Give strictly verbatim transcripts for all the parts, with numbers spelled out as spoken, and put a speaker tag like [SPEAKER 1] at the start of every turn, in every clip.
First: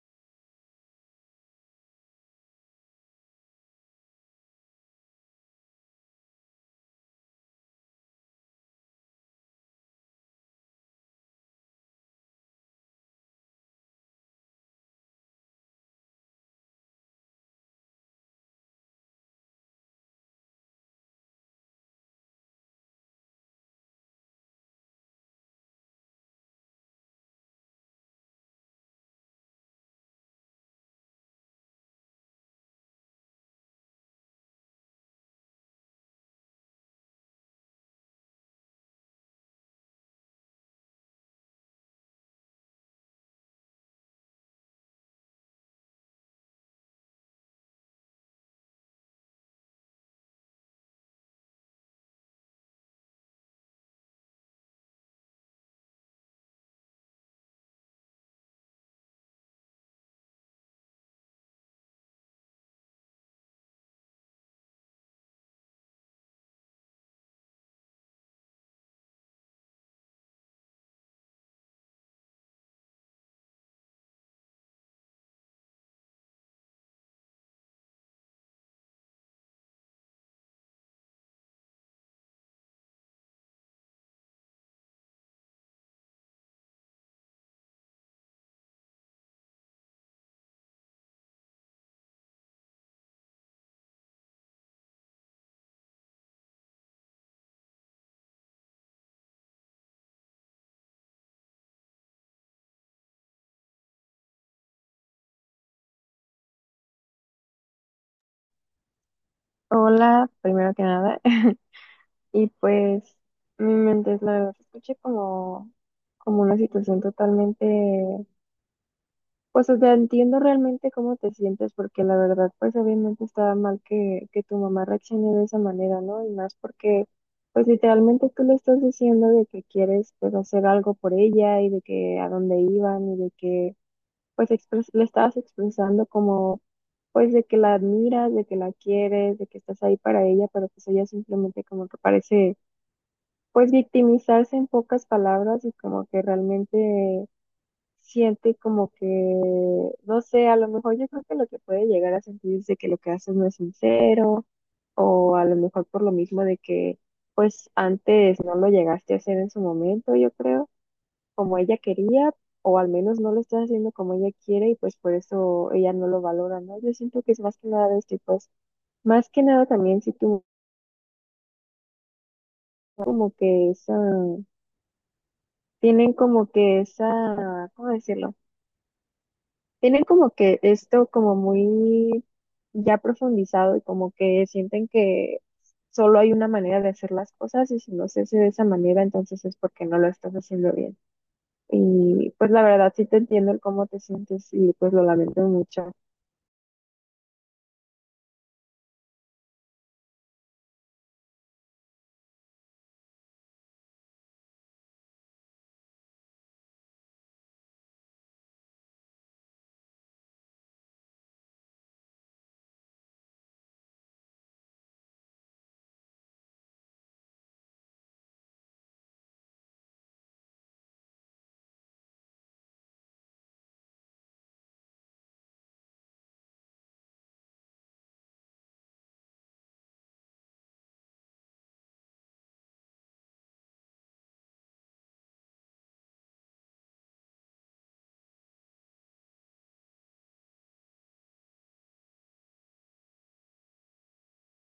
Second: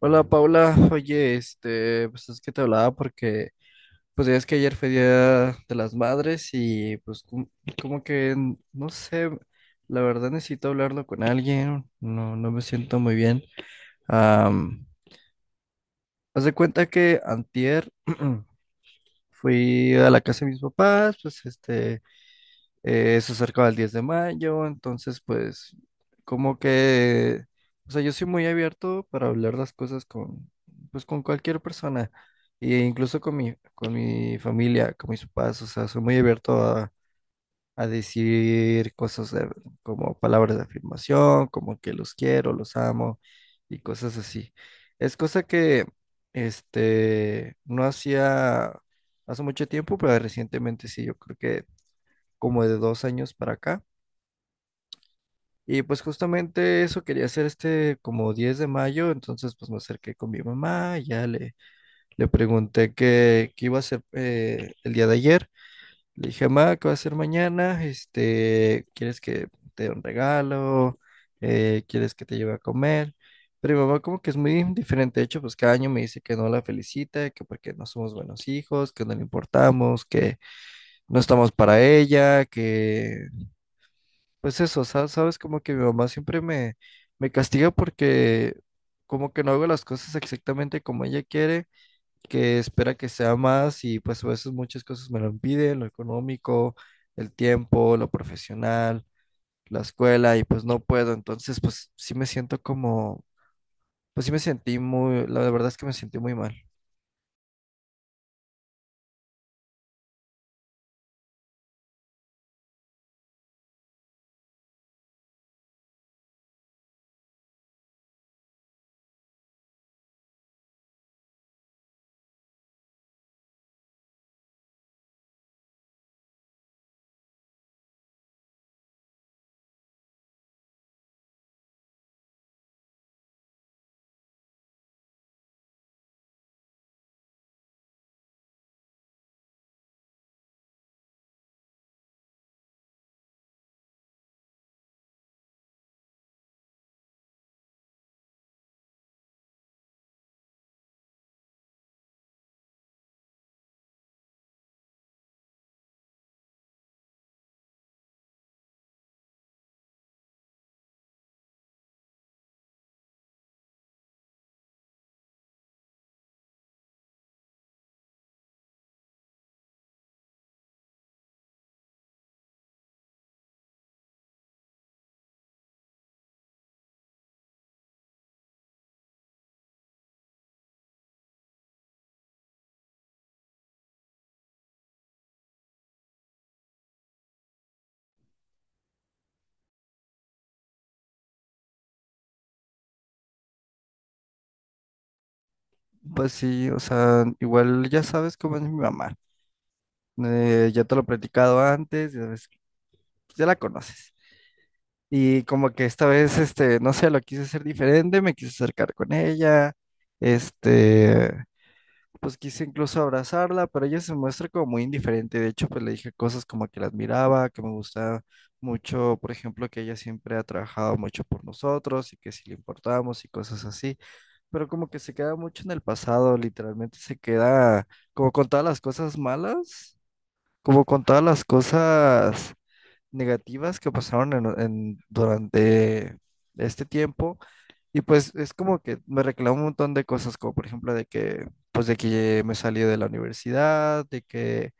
[SPEAKER 1] Hola Paula, oye, este, pues es que te hablaba porque, pues ya es que ayer fue Día de las Madres y pues cum- como, que, n- no sé, la verdad necesito hablarlo con alguien, no, no me siento muy bien. Am, Haz de cuenta que antier fui a la casa de mis papás, pues este, eh, eso cerca del diez de mayo, entonces pues como que, o sea, yo soy muy abierto para hablar las cosas con, pues con cualquier persona, e incluso con mi, con mi familia, con mis papás, o sea, soy muy abierto a, a decir cosas de- como palabras de afirmación, como que los quiero, los amo y cosas así. Es cosa que, este, no hacía hace mucho tiempo, pero recientemente sí, yo creo que como de dos años para acá. Y pues justamente eso quería hacer este como diez de mayo, entonces pues me acerqué con mi mamá, ya le, le pregunté qué, qué iba a hacer eh, el día de ayer. Le dije, mamá, ¿qué va a hacer mañana? Este, ¿quieres que te dé un regalo? Eh, ¿quieres que te lleve a comer? Pero mi mamá como que es muy diferente, de hecho, pues cada año me dice que no la felicita, que porque no somos buenos hijos, que no le importamos, que no estamos para ella, que pues eso, sa- sabes, como que mi mamá siempre me, me castiga porque como que no hago las cosas exactamente como ella quiere, que espera que sea más y pues a veces muchas cosas me lo impiden, lo económico, el tiempo, lo profesional, la escuela y pues no puedo, entonces pues sí me siento como, pues sí me sentí muy, la verdad es que me sentí muy mal.
[SPEAKER 2] Hola, primero que nada. Y pues mi mente es la verdad, se escuché como, como una situación totalmente, pues o sea, entiendo realmente cómo te sientes, porque la verdad, pues obviamente estaba mal que, que tu mamá reaccione de esa manera, ¿no? Y más porque, pues literalmente tú le estás diciendo de que quieres, pues hacer algo por ella y de que a dónde iban y de que, pues expres- le estabas expresando como pues de que la admiras, de que la quieres, de que estás ahí para ella, pero pues ella simplemente como que parece pues victimizarse en pocas palabras y como que realmente siente como que, no sé, a lo mejor yo creo que lo que puede llegar a sentir es de que lo que haces no es sincero o a lo mejor por lo mismo de que pues antes no lo llegaste a hacer en su momento, yo creo, como ella quería, o al menos no lo estás haciendo como ella quiere y pues por eso ella no lo valora, ¿no? Yo siento que es más que nada de este tipo de más que nada también si tú como que esa, tienen como que esa, ¿cómo decirlo? Tienen como que esto como muy ya profundizado y como que sienten que solo hay una manera de hacer las cosas y si no se hace de esa manera, entonces es porque no lo estás haciendo bien. Y pues la verdad sí te entiendo el cómo te sientes y pues lo lamento mucho.
[SPEAKER 1] Pues sí, o sea, igual ya sabes cómo es mi mamá, eh, ya te lo he platicado antes, ya ves- ya la conoces. Y como que esta vez, este, no sé, lo quise hacer diferente, me quise acercar con ella, este, pues quise incluso abrazarla, pero ella se muestra como muy indiferente. De hecho, pues le dije cosas como que la admiraba, que me gustaba mucho, por ejemplo, que ella siempre ha trabajado mucho por nosotros y que si le importábamos y cosas así, pero como que se queda mucho en el pasado, literalmente se queda como con todas las cosas malas, como con todas las cosas negativas que pasaron en- en- durante este tiempo y pues es como que me reclamó un montón de cosas como por ejemplo de que pues de que me salí de la universidad, de que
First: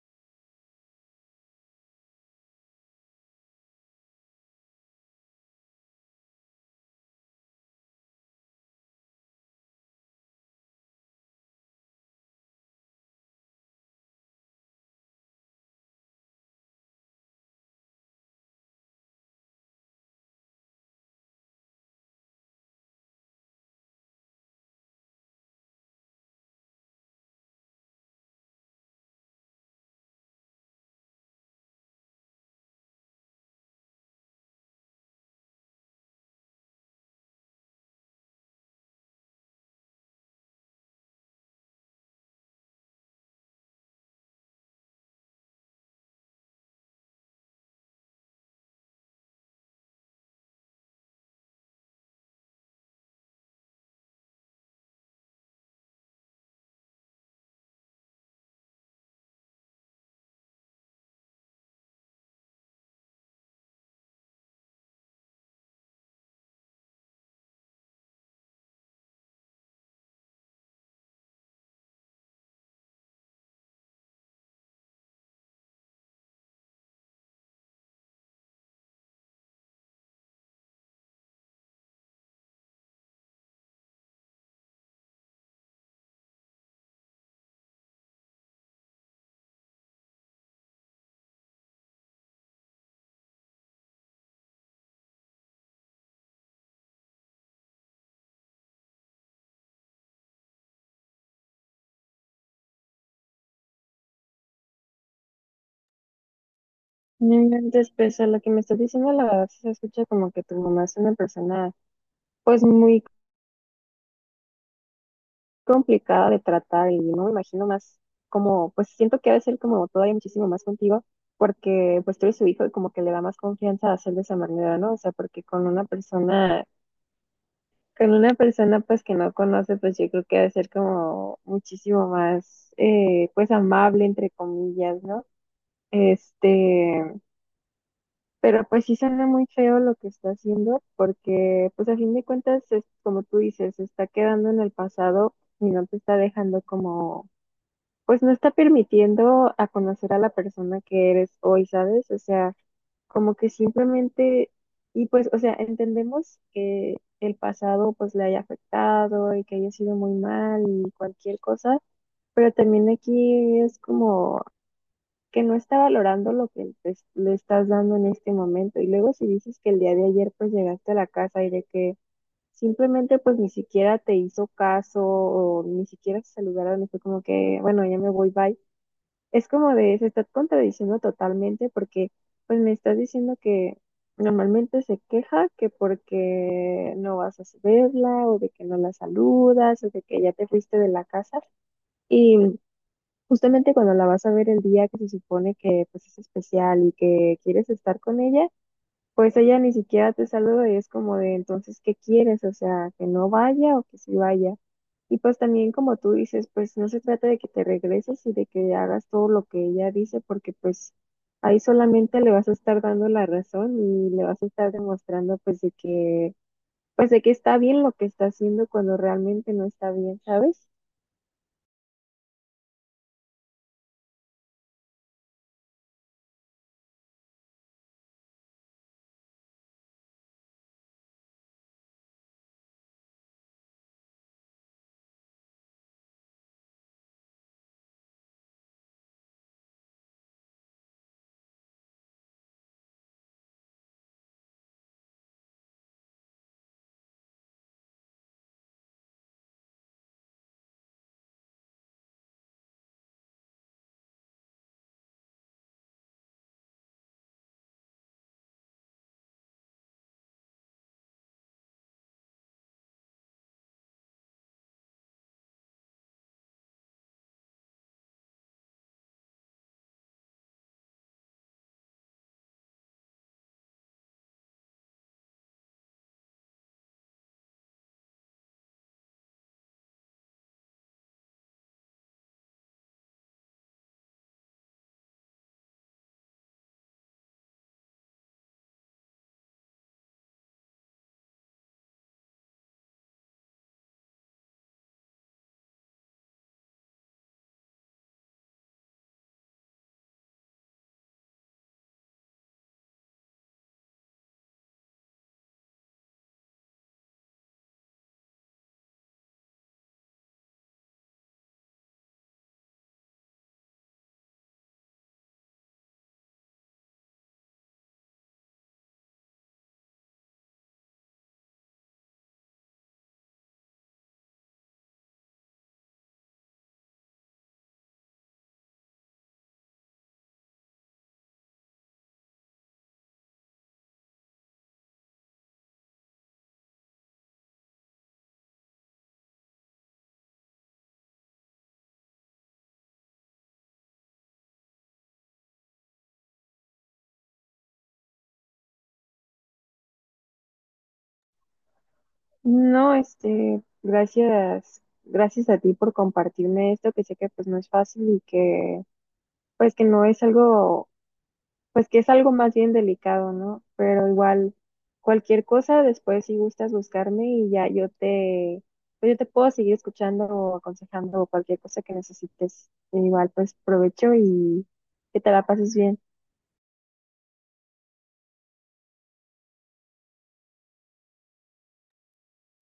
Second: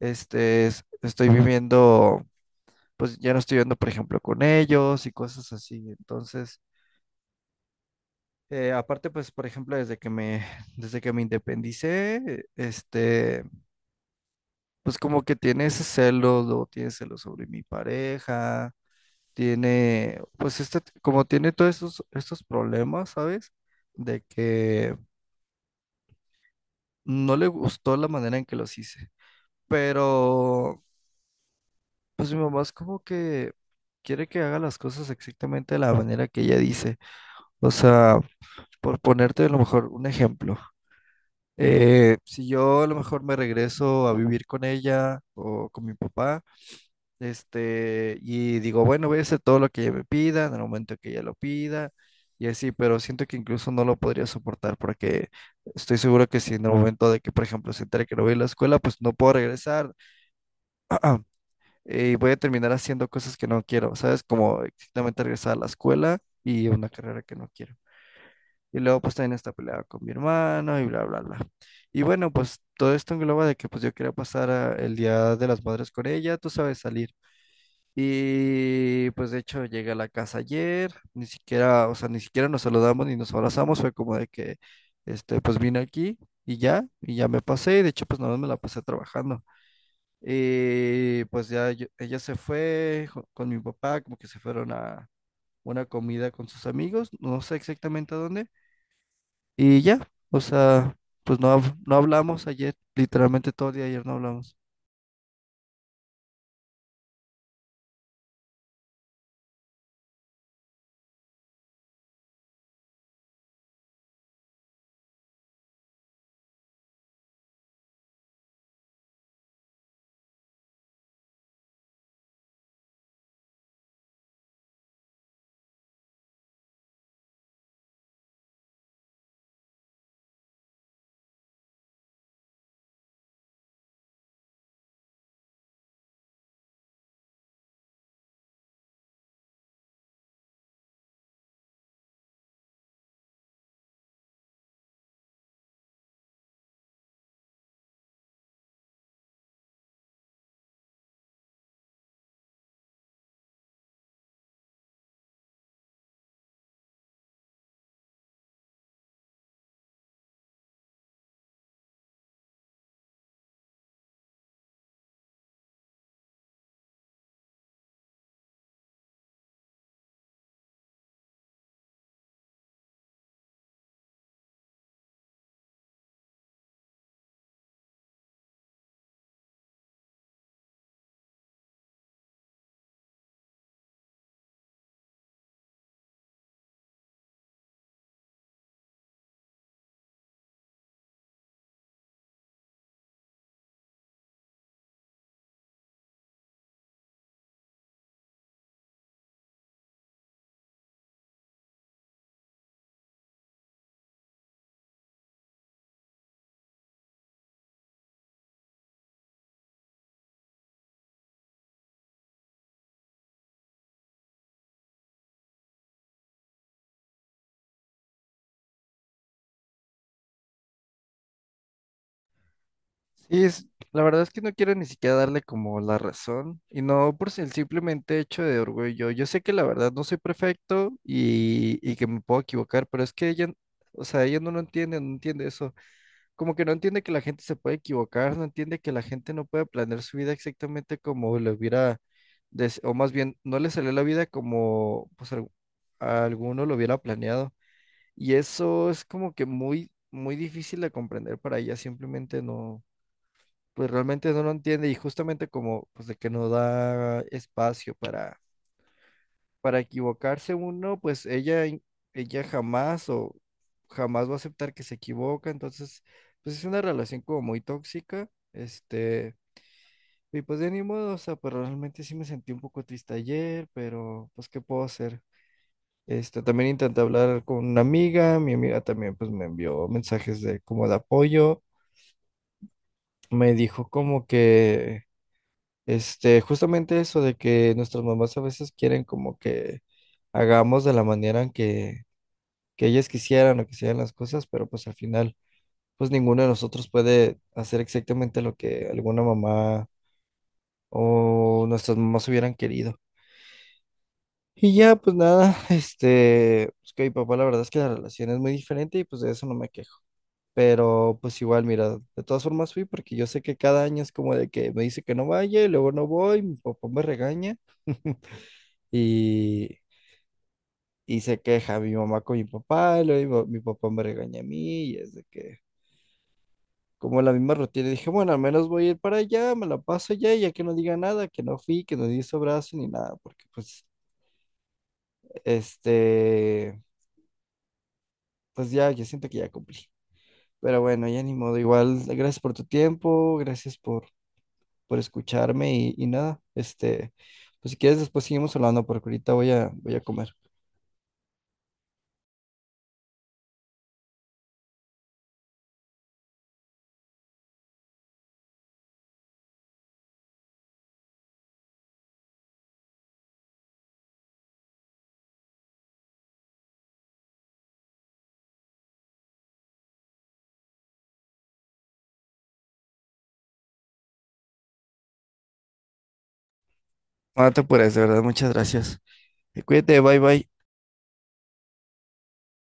[SPEAKER 1] este es- estoy viviendo, pues ya no estoy viviendo por ejemplo con ellos y cosas así. Entonces, eh, aparte pues por ejemplo desde que me desde que me independicé, este pues como que tiene ese celo, luego tiene celos sobre mi pareja, tiene, pues este, como tiene todos estos, estos problemas, ¿sabes? De que no le gustó la manera en que los hice. Pero, pues mi mamá es como que quiere que haga las cosas exactamente de la manera que ella dice. O sea, por ponerte a lo mejor un ejemplo. eh, si yo a lo mejor me regreso a vivir con ella o con mi papá. Este, y digo, bueno, voy a hacer todo lo que ella me pida en el momento que ella lo pida, y así, pero siento que incluso no lo podría soportar porque estoy seguro que si en el momento de que, por ejemplo, se entere que no voy a la escuela, pues no puedo regresar y voy a terminar haciendo cosas que no quiero, ¿sabes? Como exactamente regresar a la escuela y una carrera que no quiero. Y luego pues también esta pelea con mi hermano y bla, bla, bla. Y bueno, pues todo esto engloba de que pues yo quería pasar ah, el Día de las Madres con ella, tú sabes, salir. Y pues de hecho llegué a la casa ayer, ni siquiera, o sea, ni siquiera nos saludamos ni nos abrazamos, fue como de que, este, pues vine aquí y ya, y ya me pasé, y de hecho pues nada más me la pasé trabajando. Y pues ya yo- ella se fue jo- con mi papá, como que se fueron a una comida con sus amigos, no sé exactamente a dónde, y ya, o sea, pues no, hab- no hablamos ayer, literalmente todo el día ayer no hablamos.
[SPEAKER 2] Mm, después, a lo que me estás diciendo, la verdad sí se escucha como que tu mamá es una persona pues muy complicada de tratar y no me imagino más como, pues siento que ha de ser como todavía muchísimo más contigo, porque pues tú eres su hijo y como que le da más confianza a hacer de esa manera, ¿no? O sea, porque con una persona, con una persona pues que no conoce, pues yo creo que ha de ser como muchísimo más, eh, pues amable, entre comillas, ¿no? Este, pero pues sí suena muy feo lo que está haciendo, porque pues a fin de cuentas, es, como tú dices, se está quedando en el pasado y no te está dejando como pues no está permitiendo a conocer a la persona que eres hoy, ¿sabes? O sea, como que simplemente, y pues, o sea, entendemos que el pasado pues le haya afectado y que haya sido muy mal y cualquier cosa, pero también aquí es como que no está valorando lo que te- le estás dando en este momento. Y luego si dices que el día de ayer pues llegaste a la casa y de que simplemente pues ni siquiera te hizo caso o ni siquiera se saludaron y fue como que, bueno, ya me voy, bye, es como de, se está contradiciendo totalmente porque pues me estás diciendo que normalmente se queja que porque no vas a verla o de que no la saludas o de que ya te fuiste de la casa y justamente cuando la vas a ver el día que se supone que pues es especial y que quieres estar con ella, pues ella ni siquiera te saluda y es como de entonces, ¿qué quieres? O sea, que no vaya o que sí vaya. Y pues también como tú dices, pues no se trata de que te regreses y de que hagas todo lo que ella dice, porque pues ahí solamente le vas a estar dando la razón y le vas a estar demostrando pues de que, pues de que está bien lo que está haciendo cuando realmente no está bien, ¿sabes?
[SPEAKER 1] Sí, es, la verdad es que no quiero ni siquiera darle como la razón y no por si- el simplemente hecho de orgullo. Yo sé que la verdad no soy perfecto y, y que me puedo equivocar, pero es que ella, o sea, ella no lo entiende, no entiende eso. Como que no entiende que la gente se puede equivocar, no entiende que la gente no puede planear su vida exactamente como le hubiera, des- o más bien, no le salió la vida como pues al- a alguno lo hubiera planeado. Y eso es como que muy, muy difícil de comprender para ella, simplemente no pues realmente no lo entiende y justamente como pues de que no da espacio para, para equivocarse uno, pues ella, in- ella jamás o jamás va a aceptar que se equivoca, entonces pues es una relación como muy tóxica, este, y pues de ni modo, o sea, pero realmente sí me sentí un poco triste ayer, pero pues ¿qué puedo hacer? Este, también intenté hablar con una amiga, mi amiga también pues me envió mensajes de como de apoyo, me dijo como que Este, justamente eso de que nuestras mamás a veces quieren como que hagamos de la manera en que, que ellas quisieran o que sean las cosas, pero pues al final, pues ninguno de nosotros puede hacer exactamente lo que alguna mamá o nuestras mamás hubieran querido. Y ya, pues nada, este, pues que mi papá la verdad es que la relación es muy diferente y pues de eso no me quejo. Pero pues igual, mira, de todas formas fui porque yo sé que cada año es como de que me dice que no vaya y luego no voy, mi papá me regaña. Y, y se queja mi mamá con mi papá, y luego mi, mi papá me regaña a mí, y es de que, como la misma rutina, dije, bueno, al menos voy a ir para allá, me la paso allá, y ya que no diga nada, que no fui, que no di brazo ni nada, porque pues, este, pues ya, yo siento que ya cumplí. Pero bueno, ya ni modo, igual, gracias por tu tiempo, gracias por, por escucharme y, y nada, este, pues si quieres después seguimos hablando, porque ahorita voy a, voy a comer.
[SPEAKER 2] No, este, gracias, gracias a ti por compartirme esto, que sé que pues no es fácil y que pues que no es algo pues que es algo más bien delicado, ¿no? Pero igual, cualquier cosa, después si gustas buscarme y ya yo te, pues yo te puedo seguir escuchando o aconsejando o cualquier cosa que necesites. E igual, pues provecho y que te la pases bien.
[SPEAKER 1] No te apures, de verdad, muchas gracias. Cuídate, bye bye.